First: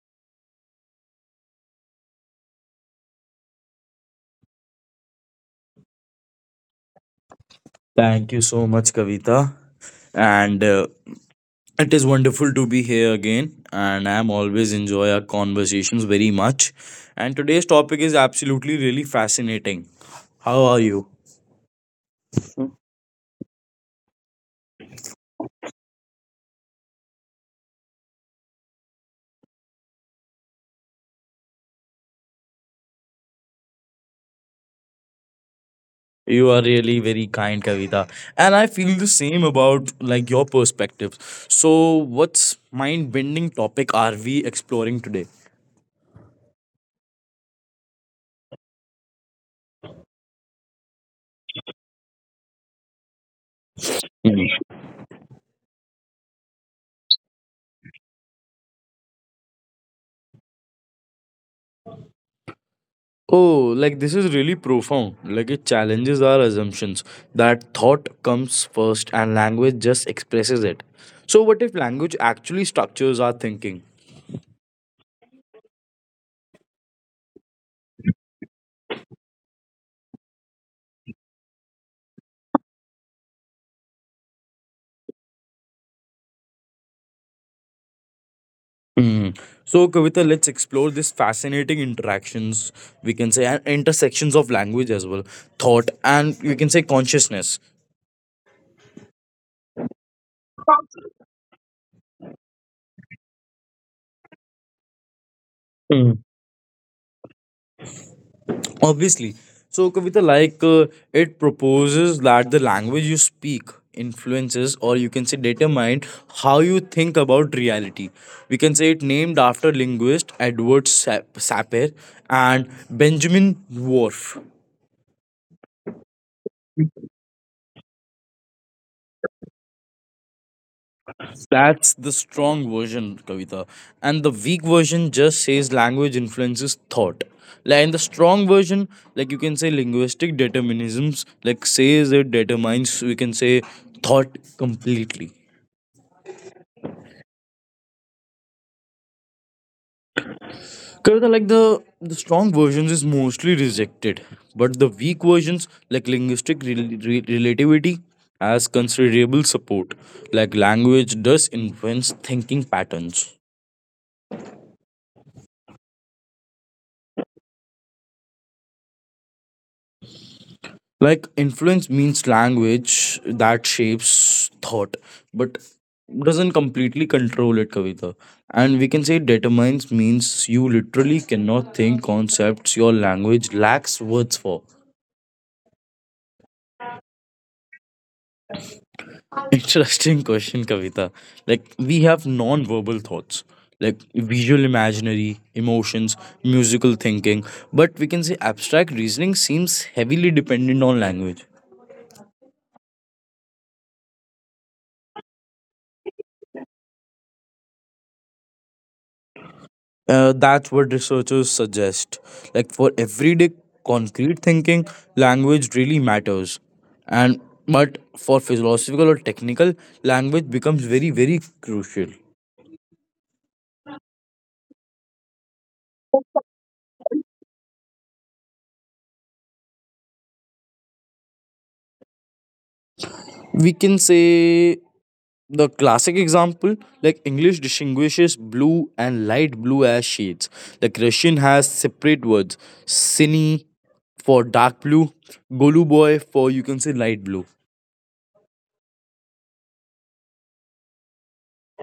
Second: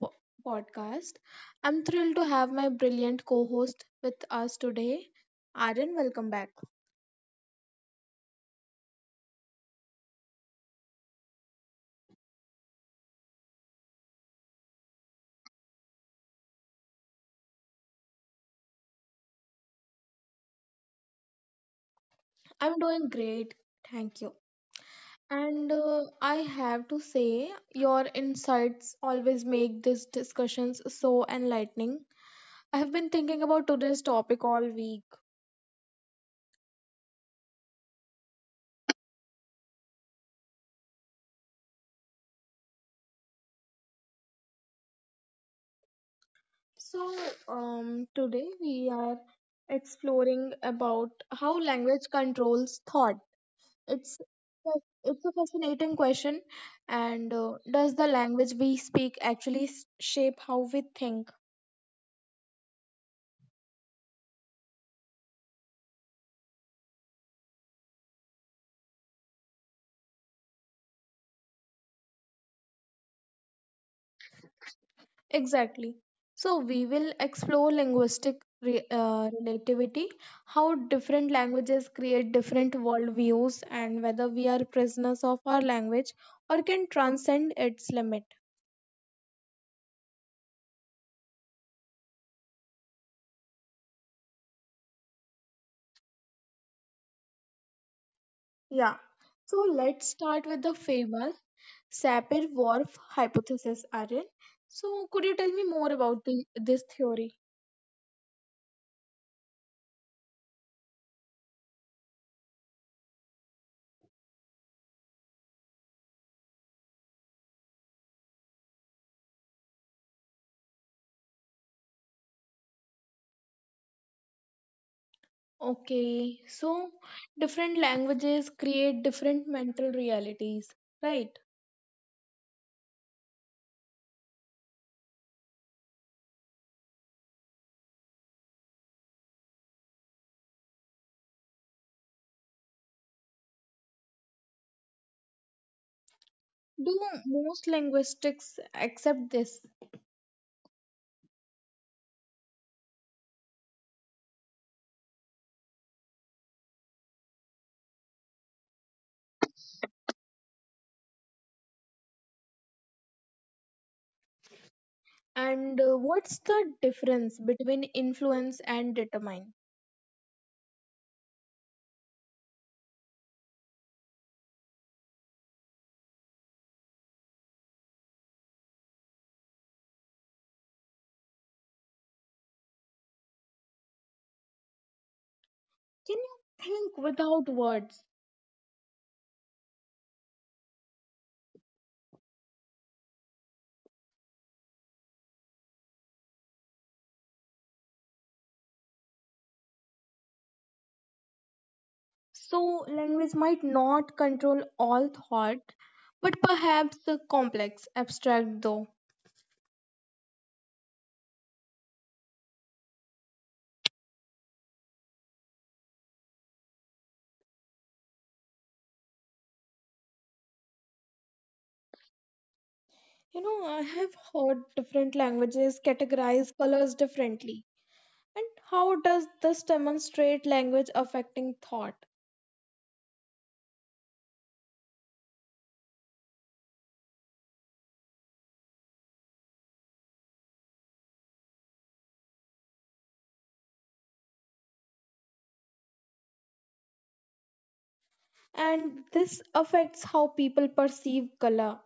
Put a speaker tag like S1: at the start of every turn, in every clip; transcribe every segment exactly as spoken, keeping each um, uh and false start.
S1: po- podcast. I'm thrilled to have my brilliant co host with us today. Aryan, welcome back.
S2: Thank you so much, Kavita. And uh, It is wonderful to be here again. And I'm always enjoy our conversations very much. And today's topic is absolutely really fascinating. How are you?
S1: I'm doing great, thank you. And uh, I have to say, your insights always make these discussions so enlightening. I have been thinking about today's topic all week.
S2: You are really very kind, Kavita. And I feel the same about like your perspectives. So, what's mind-bending topic are we exploring today?
S1: So, um, Today we are exploring about how language controls thought. It's it's a fascinating question. And uh, Does the language we speak actually s- shape how we think?
S2: Oh, like this is really profound. Like it challenges our assumptions that thought comes first and language just expresses it. So, what if language actually structures our thinking?
S1: Exactly. So we will explore linguistic re- uh, relativity, how different languages create different worldviews, and whether we are prisoners of our language or can transcend its limit.
S2: Mhm. So, Kavita, let's explore this fascinating interactions, we can say, and intersections of language as well, thought, and we can say consciousness.
S1: Yeah. So let's start with the famous Sapir-Whorf hypothesis, Aryan. So could you tell me more about the, this theory?
S2: Obviously. So, Kavita, like uh, it proposes that the language you speak influences or you can say determine how you think about reality. We can say it named after linguist Edward Sap- Sapir and Benjamin Whorf.
S1: Okay, so different languages create different mental realities, right?
S2: That's the strong version, Kavita. And the weak version just says language influences thought. Like in the strong version, like you can say linguistic determinisms, like says it determines, we can say thought completely.
S1: Do most linguistics accept this?
S2: Kavita, like the the strong versions is mostly rejected, but the weak versions, like linguistic rel- re- relativity, has considerable support. Like language does influence thinking patterns.
S1: And uh, What's the difference between influence and determine?
S2: Like influence means language that shapes thought, but doesn't completely control it, Kavita. And we can say determines means you literally cannot think concepts your language lacks words for.
S1: Can you think without words?
S2: Interesting question, Kavita. Like, we have non verbal thoughts, like visual imaginary, emotions, musical thinking, but we can say abstract reasoning seems heavily dependent on language.
S1: So, language might not control all thought, but perhaps uh, complex, abstract though.
S2: Uh, that's what researchers suggest. Like, for everyday concrete thinking, language really matters. And but for philosophical or technical, language becomes very, very crucial.
S1: You know, I have heard different languages categorize colors differently. And how does this demonstrate language affecting thought?
S2: We can say the classic example like english distinguishes blue and light blue as shades, like russian has separate words, cine for dark blue, goluboy for you can say light blue.
S1: And this affects how people perceive color.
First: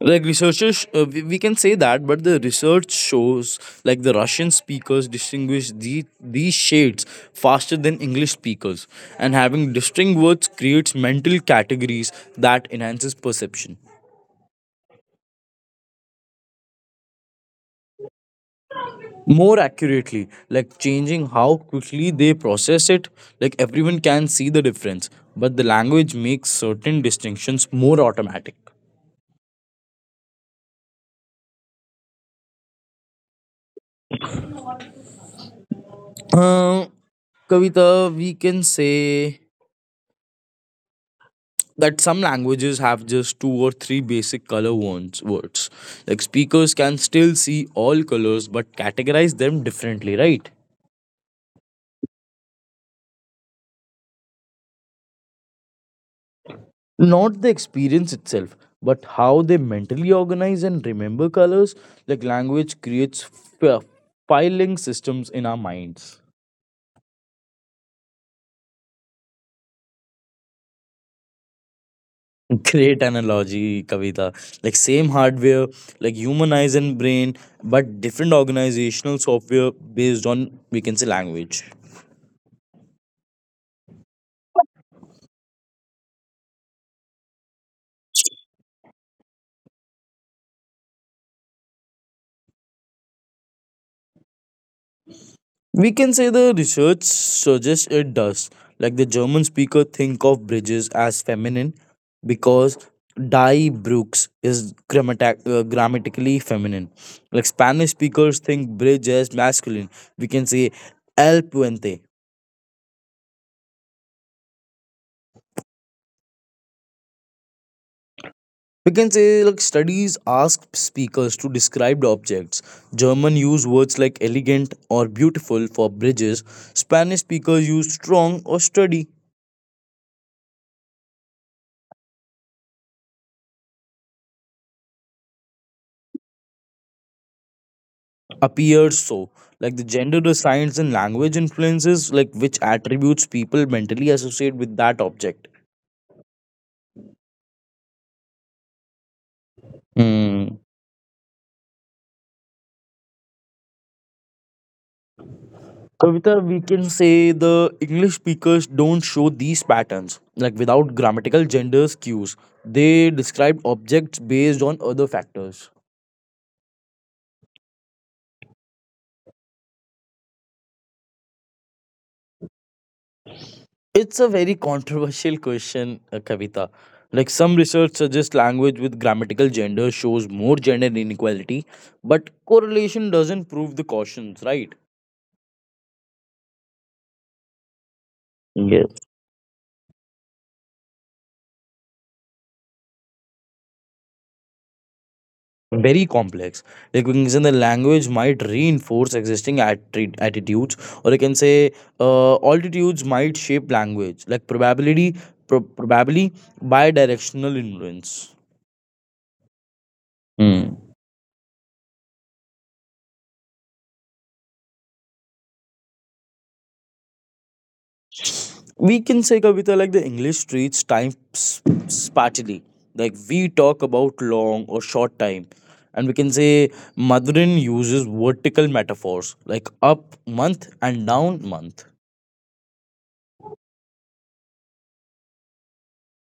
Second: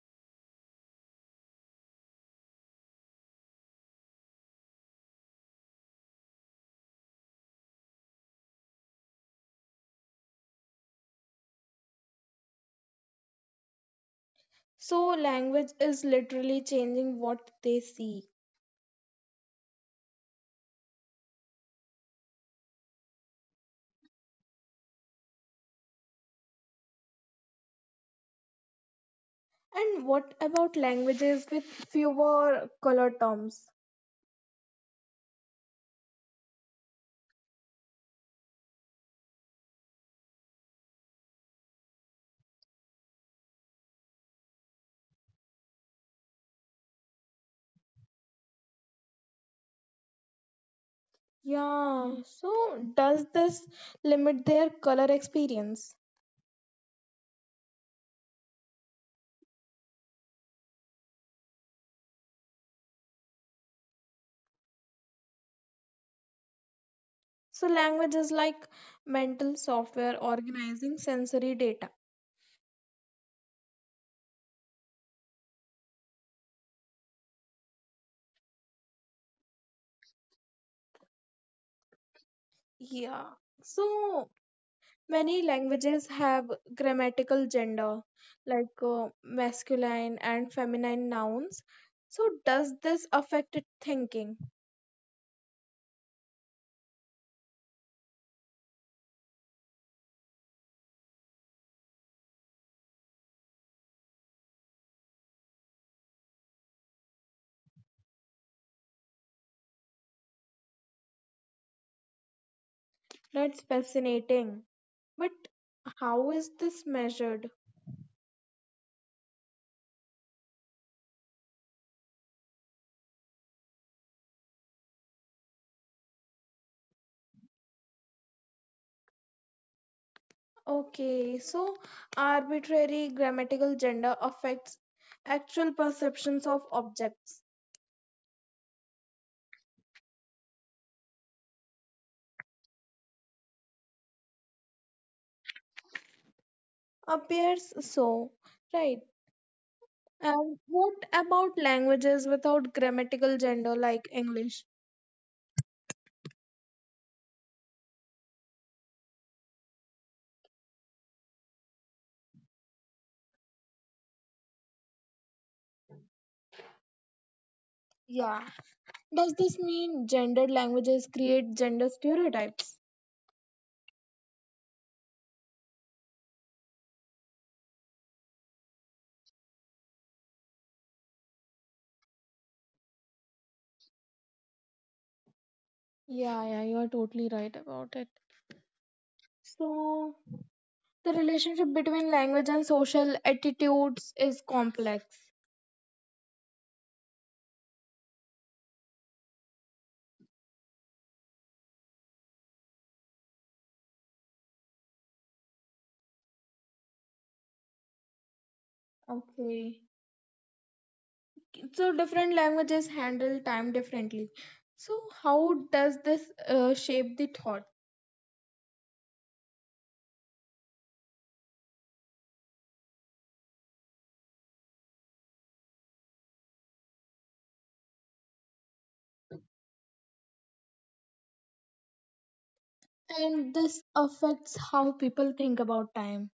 S2: Like researchers uh, we, we can say that, but the research shows like the russian speakers distinguish the, these shades faster than english speakers, and having distinct words creates mental categories that enhances perception.
S1: So, language is literally changing what they see.
S2: More accurately like changing how quickly they process it. Like everyone can see the difference, but the language makes certain distinctions more automatic.
S1: And what about languages with fewer color terms?
S2: Uh, kavita, we can say that some languages have just two or three basic color words words. Like speakers can still see all colors but categorize them differently, right?
S1: Yeah, so does this limit their color experience?
S2: Not the experience itself, but how they mentally organize and remember colors. Like language creates f- filing systems in our minds.
S1: So, language is like mental software organizing sensory data.
S2: Great analogy, Kavita. Like same hardware, like human eyes and brain, but different organizational software based on we can say language.
S1: Yeah, so many languages have grammatical gender, like uh, masculine and feminine nouns. So, does this affect thinking?
S2: We can say the research suggests it does. Like the German speaker think of bridges as feminine because die Brooks is grammata- uh, grammatically feminine. Like Spanish speakers think bridge as masculine. We can say el puente.
S1: That's fascinating. But how is this measured?
S2: We can say like studies ask speakers to describe the objects. German use words like elegant or beautiful for bridges. Spanish speakers use strong or sturdy.
S1: Okay, so arbitrary grammatical gender affects actual perceptions of objects.
S2: Appears so. Like the gender the science and language influences like which attributes people mentally associate with that object.
S1: Appears so, right?
S2: Hmm.
S1: And what about languages without grammatical gender like English?
S2: Kavita, we can say the English speakers don't show these patterns, like without grammatical gender cues. They describe objects based on other factors.
S1: Yeah, does this mean gendered languages create gender stereotypes?
S2: It's a very controversial question, uh, Kavita. Like some research suggests language with grammatical gender shows more gender inequality, but correlation doesn't prove the cautions, right?
S1: Yeah, yeah, you are totally right about it.
S2: Yes.
S1: So, the relationship between language and social attitudes is complex.
S2: Very complex. Recognizing the language might reinforce existing attri- attitudes, or you can say uh, altitudes might shape language, like probability, pro- probably bidirectional influence.
S1: Okay.
S2: Hmm.
S1: So, different languages handle time differently. So, how does this uh, shape the thought?
S2: We can say Kavita like the English treats time sp- spatially. Like we talk about long or short time. And we can say Madurin uses vertical metaphors like up month and down month.
S1: And this affects how people think about time.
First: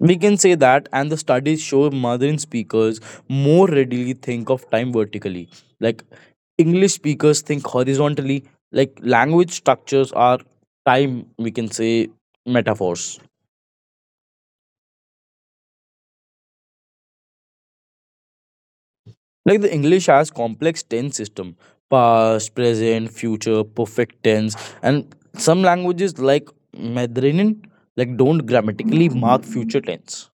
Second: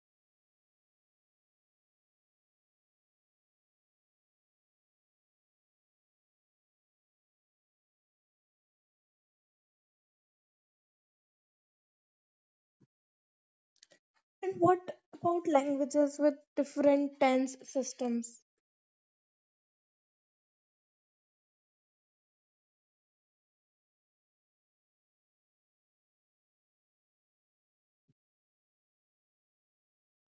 S2: We can say that, and the studies show modern speakers more readily think of time vertically. Like English speakers think horizontally, like language structures are time, we can say, metaphors.
S1: And what about languages with different tense systems?
S2: Like the English has complex tense system, past, present, future, perfect tense, and some languages like Mandarin like don't grammatically mark future tense.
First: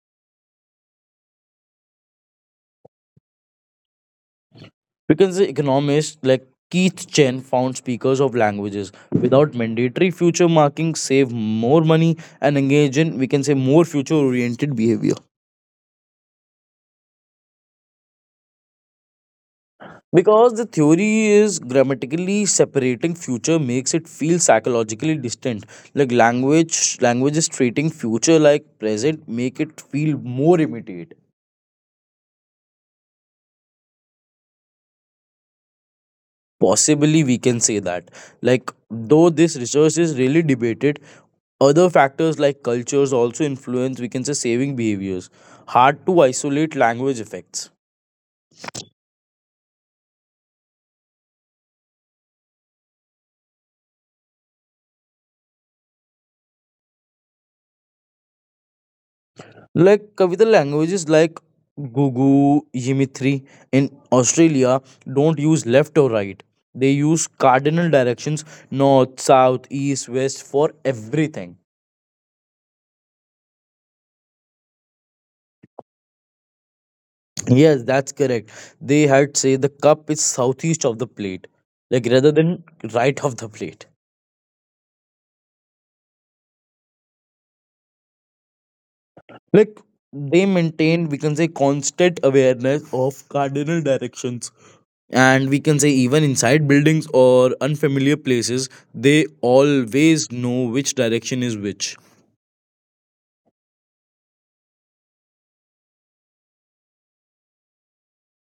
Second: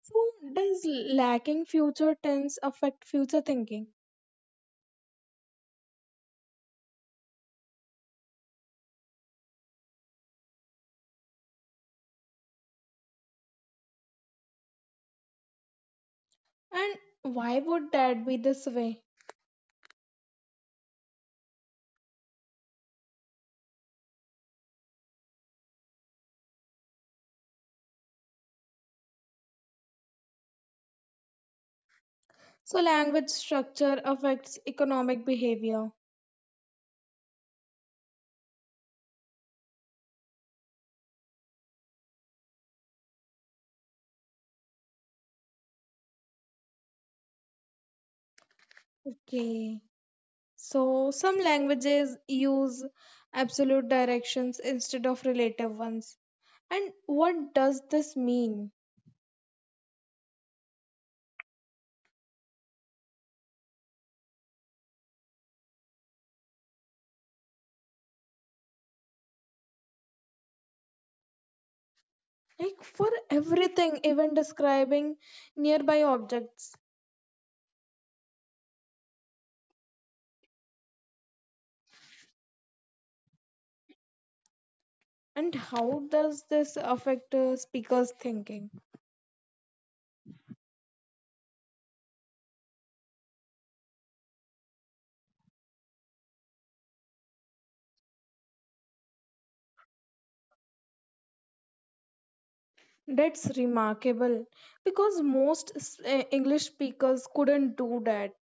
S1: So, does lacking future tense affect future thinking?
S2: Because the economist like Keith Chen found speakers of languages without mandatory future marking save more money and engage in, we can say, more future oriented behavior.
S1: And why would that be this way?
S2: Because the theory is grammatically separating future makes it feel psychologically distant. Like language, languages treating future like present make it feel more immediate.
S1: So, language structure affects economic behavior.
S2: Possibly we can say that. Like though this research is really debated, other factors like cultures also influence, we can say, saving behaviors. Hard to isolate language effects.
S1: Okay. So, some languages use absolute directions instead of relative ones. And what does this mean?
S2: Like Kavita languages like Gugu, Yimitri in Australia don't use left or right. They use cardinal directions, north, south, east, west for everything.
S1: Like for everything, even describing nearby objects.
S2: Yes, that's correct. They had say the cup is southeast of the plate, like rather than right of the plate.
S1: And how does this affect uh, speakers' thinking?
S2: Like they maintain, we can say, constant awareness of cardinal directions. And we can say, even inside buildings or unfamiliar places, they always know which direction is which.
S1: That's remarkable because most s- eh, English speakers couldn't do that.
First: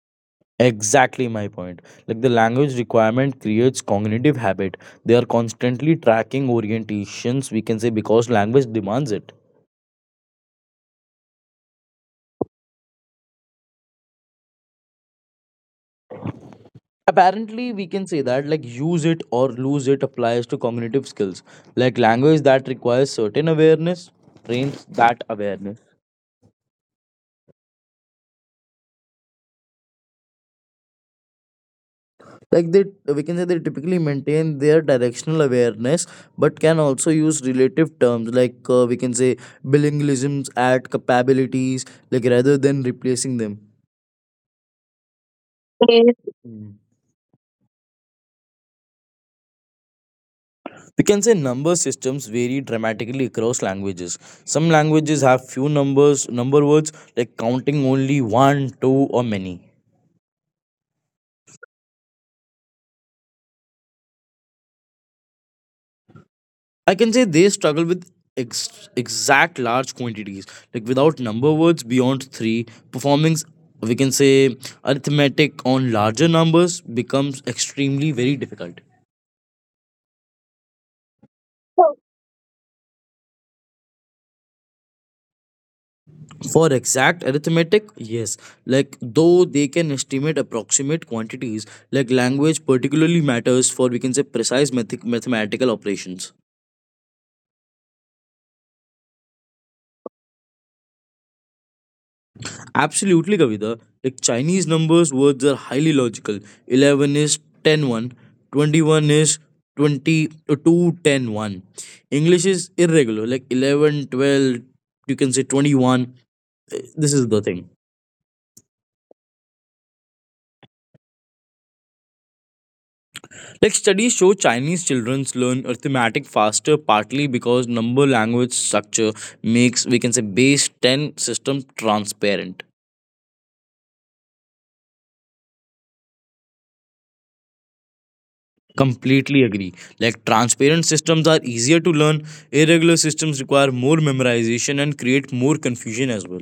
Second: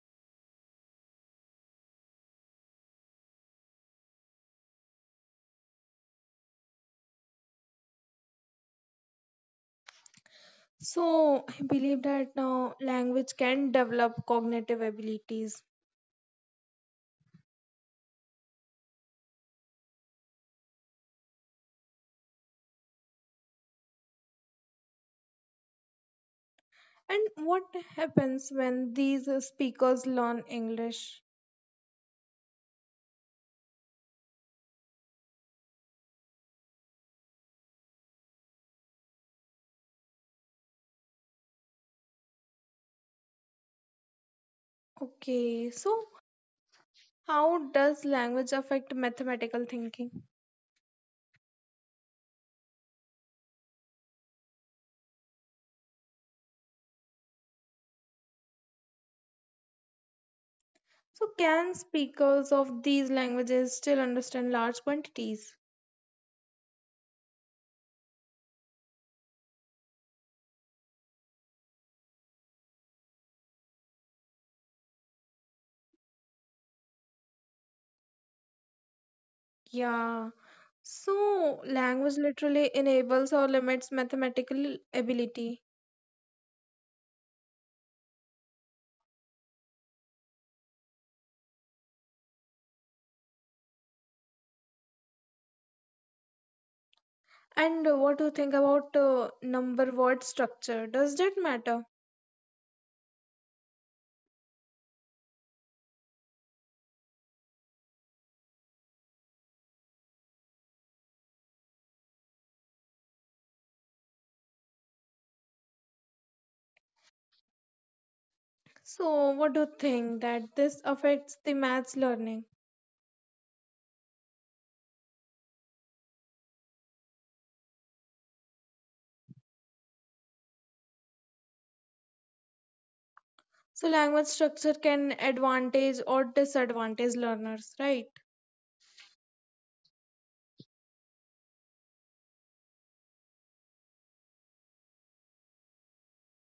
S2: Exactly my point. Like the language requirement creates cognitive habit. They are constantly tracking orientations, we can say, because language demands it.
S1: So I believe that now language can develop cognitive abilities.
S2: Apparently we can say that, like use it or lose it applies to cognitive skills. Like language that requires certain awareness trains that awareness.
S1: And what happens when these uh, speakers learn English?
S2: Like they we can say they typically maintain their directional awareness but can also use relative terms like uh, we can say bilingualisms add capabilities like rather than replacing them.
S1: Okay, so
S2: Yes.
S1: how does language affect mathematical thinking?
S2: We can say number systems vary dramatically across languages. Some languages have few numbers, number words like counting only one, two, or many.
S1: So can speakers of these languages still understand large quantities?
S2: I can say they struggle with ex- exact large quantities, like without number words beyond three. Performing, we can say, arithmetic on larger numbers becomes extremely very difficult.
S1: Yeah. So, language literally enables or limits mathematical ability.
S2: For exact arithmetic, yes. Like though they can estimate approximate quantities, like language particularly matters for we can say precise math- mathematical operations.
S1: And uh, What do you think about uh, number word structure? Does that matter?
S2: Absolutely, Kavita. Like Chinese numbers words are highly logical. Eleven is ten one, twenty-one is twenty uh, two ten, one. English is irregular, like eleven, twelve. You can say twenty-one. Uh, This is the thing.
S1: So, what do you think that this affects the maths learning?
S2: Like studies show Chinese children learn arithmetic faster, partly because number language structure makes we can say base ten system transparent.
S1: So, language structure can advantage or disadvantage learners, right?
S2: Completely agree. Like transparent systems are easier to learn. Irregular systems require more memorization and create more confusion as well.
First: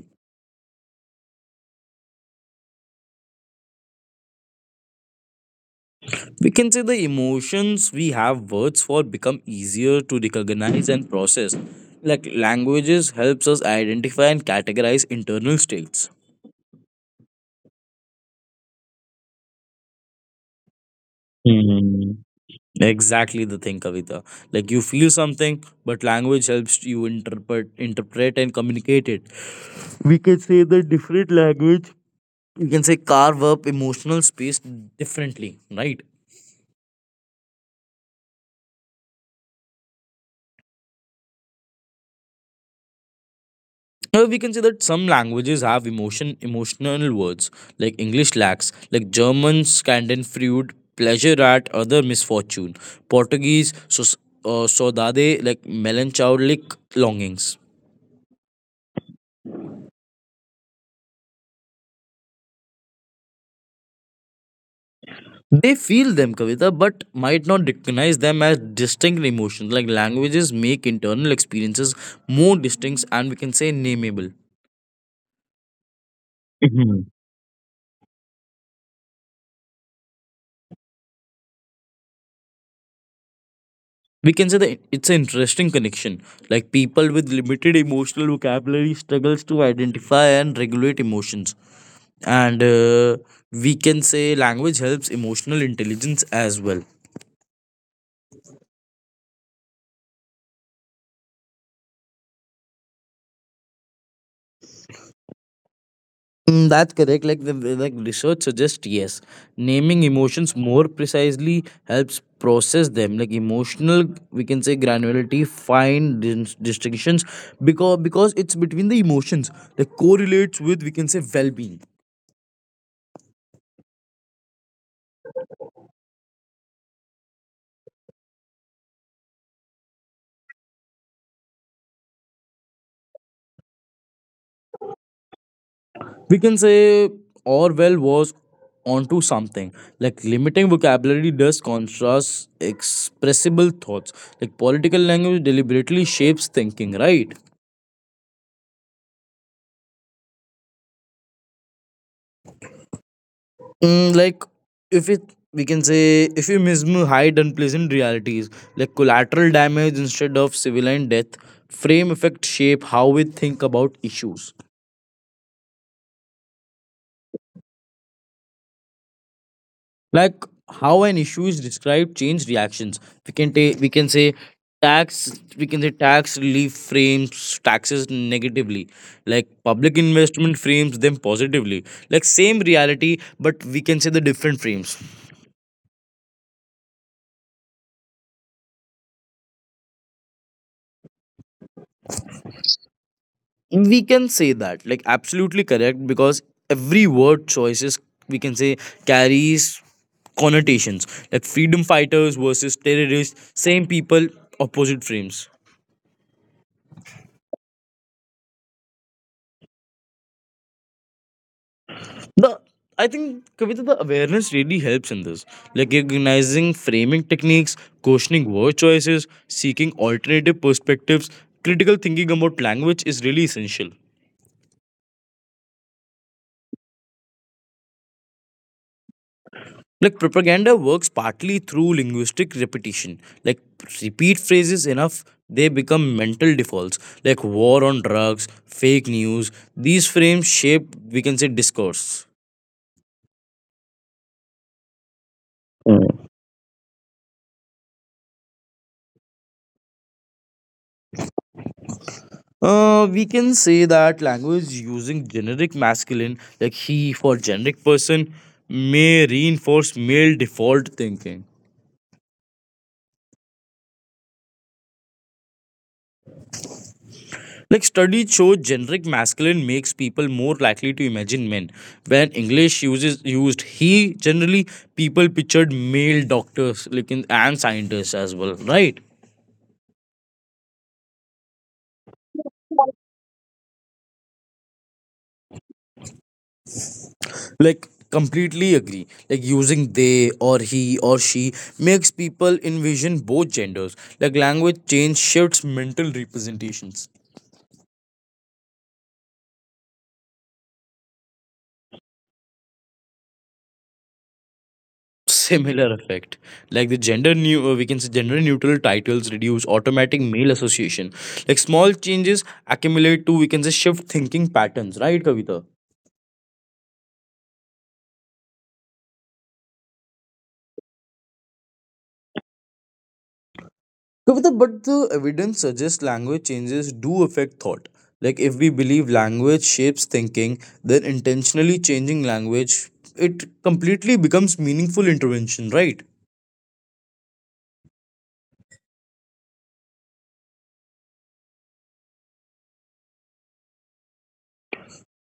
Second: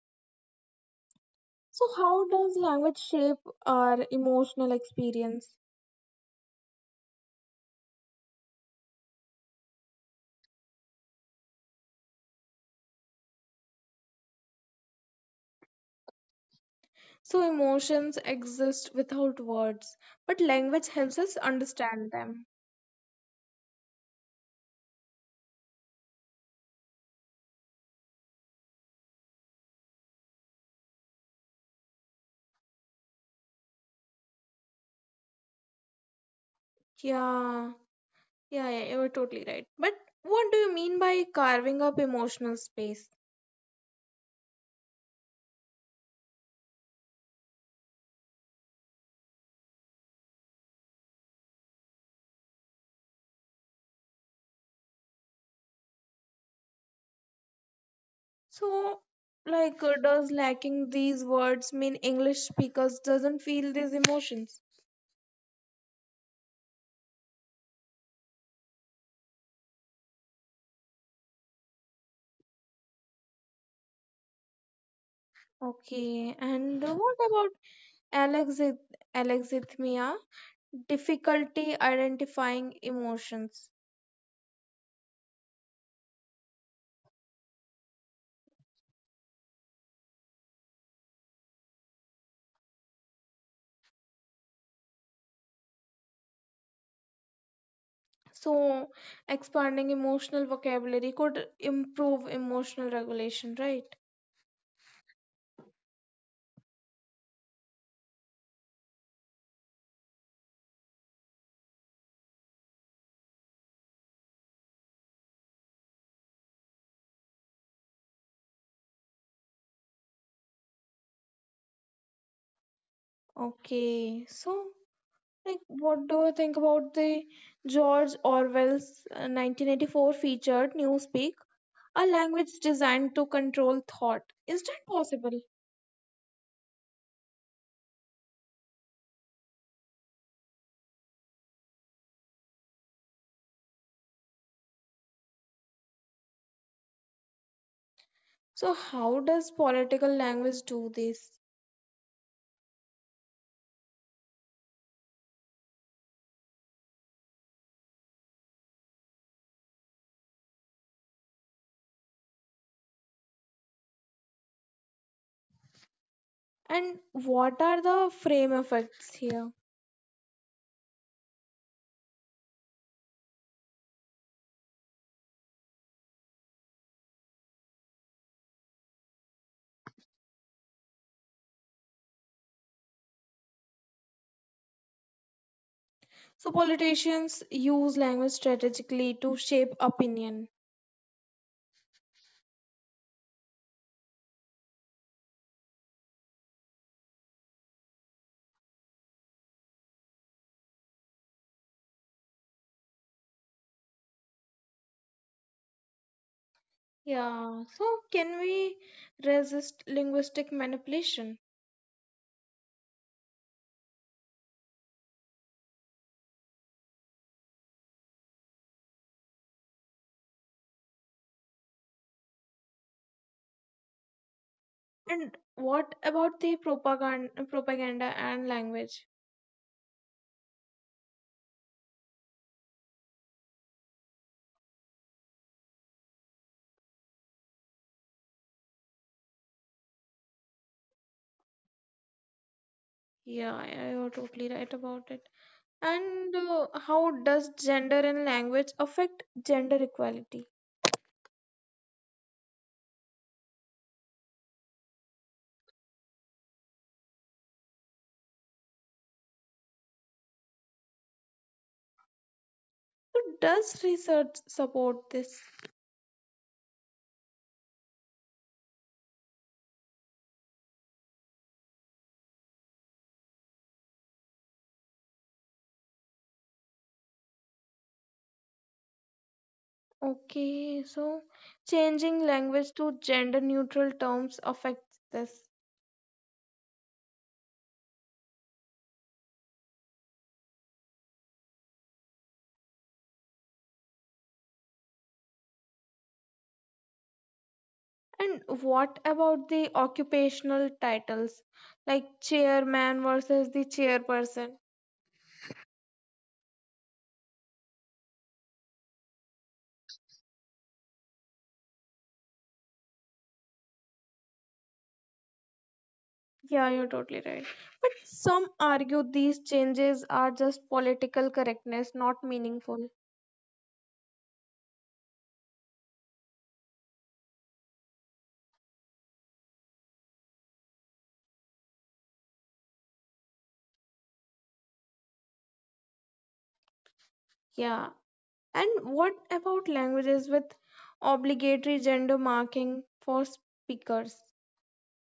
S1: So, how does language shape our emotional experience?
S2: We can say the emotions we have words for become easier to recognize and process. Like languages helps us identify and categorize internal states.
S1: So, emotions exist without words, but language helps us understand them.
S2: Exactly the thing, Kavita. Like you feel something, but language helps you interpret, interpret and communicate it. We can say the different language. You can say carve up emotional space differently, right?
S1: Yeah, yeah, yeah, you're totally right. But what do you mean by carving up emotional space?
S2: Uh, we can say that some languages have emotion, emotional words. Like English lacks, like German, Scandinavian, pleasure at other misfortune. Portuguese, so, uh, saudade, like melancholic longings.
S1: So, like, uh, does lacking these words mean English speakers doesn't feel these emotions?
S2: They feel them, Kavita, but might not recognize them as distinct emotions. Like languages make internal experiences more distinct and we can say nameable.
S1: Okay, and uh,
S2: Mhm.
S1: what about alexith alexithymia? Difficulty identifying emotions.
S2: We can say that it's an interesting connection. Like people with limited emotional vocabulary struggles to identify and regulate emotions. And uh, We can say language helps emotional intelligence as well.
S1: So, expanding emotional vocabulary could improve emotional regulation, right?
S2: Mm, that's correct. Like the the- like research suggests, yes, naming emotions more precisely helps process them. Like emotional, we can say granularity, fine dis- distinctions, because because it's between the emotions that correlates with we can say well-being.
S1: Okay, so like, what do you think about the George Orwell's uh, nineteen eighty-four featured Newspeak? A language designed to control thought. Is that possible?
S2: We can say Orwell was onto something. Like limiting vocabulary does contrast expressible thoughts. Like political language deliberately shapes thinking, right?
S1: So, how does political language do this?
S2: Mm, like if it we can say if you miss hide unpleasant realities like collateral damage instead of civilian death, frame effect shape how we think about issues.
S1: And what are the frame effects here?
S2: Like how an issue is described change reactions, we can take we can say tax we can say tax relief frames taxes negatively, like public investment frames them positively, like same reality but we can say the different frames.
S1: So, politicians use language strategically to shape opinion.
S2: We can say that, like absolutely correct because every word choices we can say carries connotations, like freedom fighters versus terrorists, same people, opposite frames.
S1: Yeah, so can we resist linguistic manipulation?
S2: The i think Kavita, the awareness really helps in this. Like recognizing framing techniques, questioning word choices, seeking alternative perspectives. Critical thinking about language is really essential.
S1: And what about the propaganda, propaganda and language?
S2: Like propaganda works partly through linguistic repetition. Like repeat phrases enough, they become mental defaults. Like war on drugs, fake news. These frames shape, we can say, discourse.
S1: Yeah, you're totally right about it.
S2: Mm.
S1: And uh, How does gender and language affect gender equality?
S2: Uh, we can say that language using generic masculine, like he for generic person, may reinforce male default thinking.
S1: So does research support this?
S2: Like studies show generic masculine makes people more likely to imagine men. When English uses used he, generally people pictured male doctors like in, and scientists as well, right?
S1: Okay, so changing language to gender neutral terms affects this.
S2: Like completely agree. Like using they or he or she makes people envision both genders. Like language change shifts mental representations.
S1: And what about the occupational titles like chairman versus the chairperson?
S2: Similar effect, like the gender new uh, we can say gender neutral titles reduce automatic male association. Like small changes accumulate to we can say shift thinking patterns, right kavita?
S1: Yeah, you're totally right. Some argue these changes are just political correctness, not meaningful.
S2: Kavita, but the evidence suggests language changes do affect thought. Like if we believe language shapes thinking, then intentionally changing language, it completely becomes meaningful intervention, right?
S1: Yeah, and what about languages with obligatory gender marking for speakers?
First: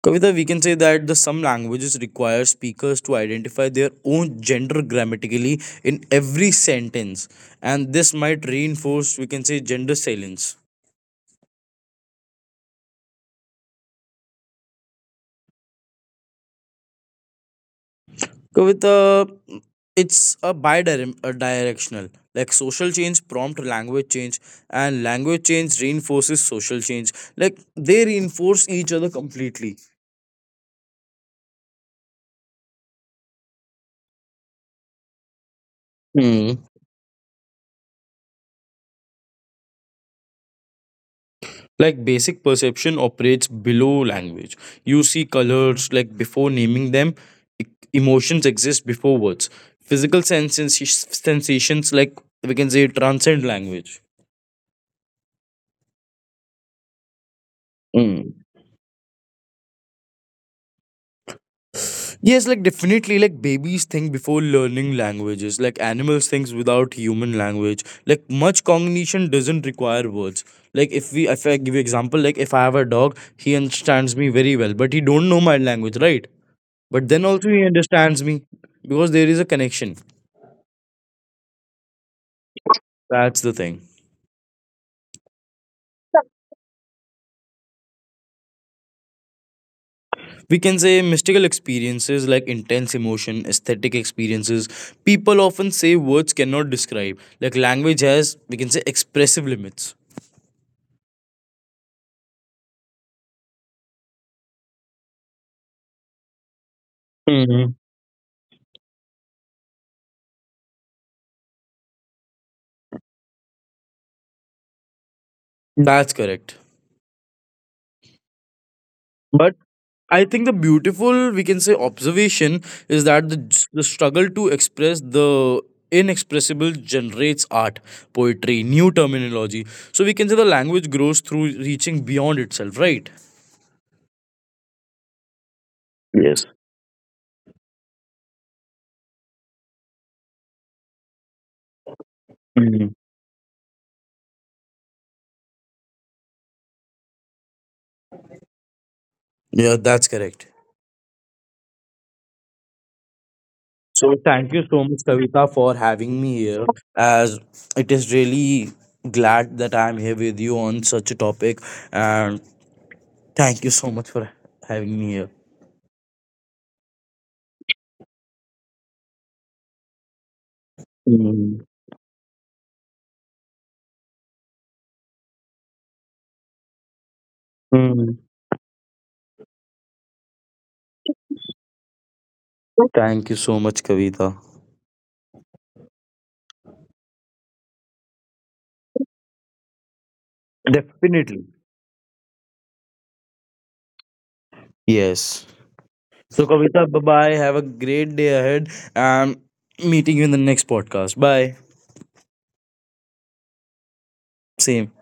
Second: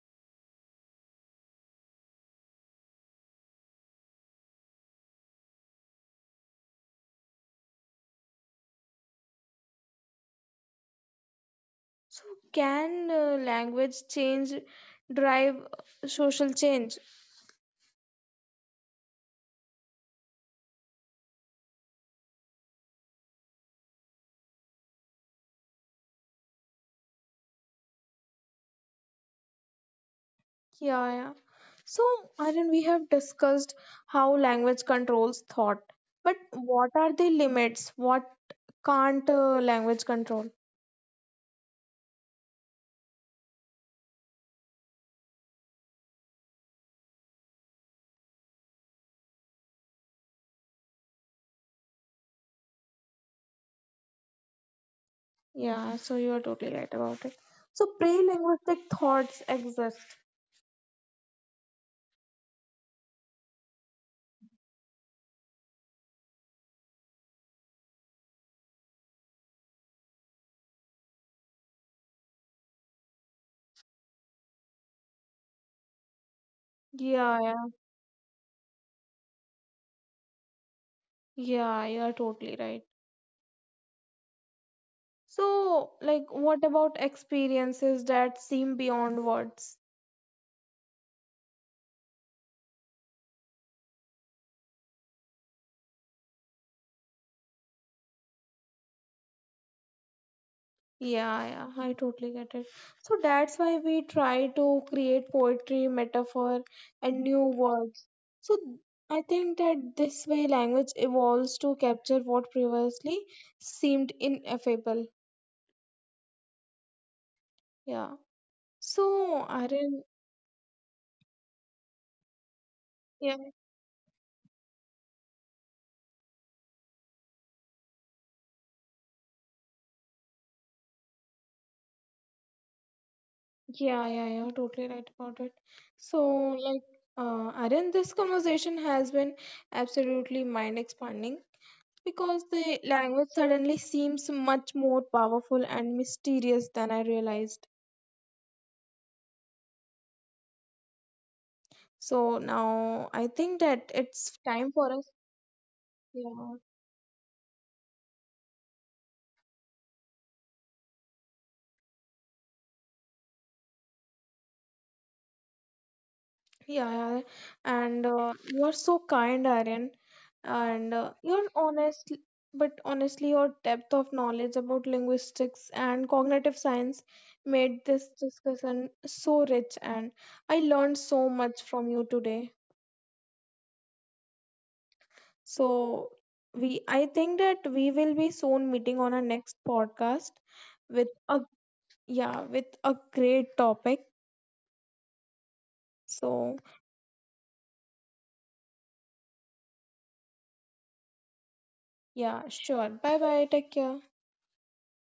S2: Kavita, we can say that the some languages require speakers to identify their own gender grammatically in every sentence, and this might reinforce, we can say, gender silence.
S1: So, can uh, language change drive social change?
S2: Kavita, it's a bi-directional. Like social change prompt language change, and language change reinforces social change. Like they reinforce each other completely.
S1: Yeah, yeah. So, Aryan, we have discussed how language controls thought, but what are the limits? What can't uh, language control?
S2: Like basic perception operates below language. You see colors like before naming them. E- emotions exist before words. Physical sensations sensations like we can say transcend language.
S1: Yeah, so you are totally right about it. So, pre
S2: Mm.
S1: linguistic thoughts exist.
S2: Yes, like definitely, like babies think before learning languages, like animals thinks without human language, like much cognition doesn't require words. Like if we if I give you example, like if I have a dog he understands me very well but he don't know my language, right? But then
S1: Yeah,
S2: also
S1: yeah,
S2: he understands me because there is a connection.
S1: yeah, you are totally right.
S2: That's the thing.
S1: So, like, what about experiences that seem beyond words?
S2: We can say mystical experiences like intense emotion, aesthetic experiences. People often say words cannot describe. Like language has, we can say, expressive limits.
S1: Yeah, yeah, I totally get it. So that's why we try to create poetry, metaphor, and new
S2: Mhm.
S1: words. So I think that this way language evolves to capture what previously seemed ineffable.
S2: That's correct.
S1: Yeah. So,
S2: But
S1: Aryan,
S2: I think the beautiful, we can say, observation is that
S1: yeah,
S2: the, the struggle to express the inexpressible generates art, poetry, new terminology. So we can say the language grows through reaching beyond itself, right?
S1: yeah, yeah, yeah, totally right about it. So,
S2: Yes.
S1: like, uh, Aryan, this conversation has been absolutely mind expanding. Because the
S2: Mhm.
S1: language suddenly seems much more powerful and mysterious than I realized.
S2: Yeah, that's correct.
S1: So now I think that
S2: So
S1: it's
S2: thank you
S1: time
S2: so
S1: for
S2: much,
S1: us.
S2: Kavita, for having me
S1: Yeah,
S2: here. As it is really glad that I'm here with you on such a topic, and thank you so much for having me here.
S1: yeah. And uh, You are so kind, Aryan. And uh, you're
S2: Mhm.
S1: honest, but honestly, your depth of knowledge about linguistics and cognitive science made this
S2: Mhm.
S1: discussion so rich. And I learned so much from you today.
S2: Thank you so much, Kavita.
S1: So we I think that we will be soon meeting on our next podcast with a
S2: Definitely.
S1: yeah, with a great topic.
S2: Yes. So
S1: So
S2: Kavita, bye bye. Have a great day ahead, and meeting you in the next podcast. Bye.
S1: yeah, sure. Bye bye. Take care.
S2: Same.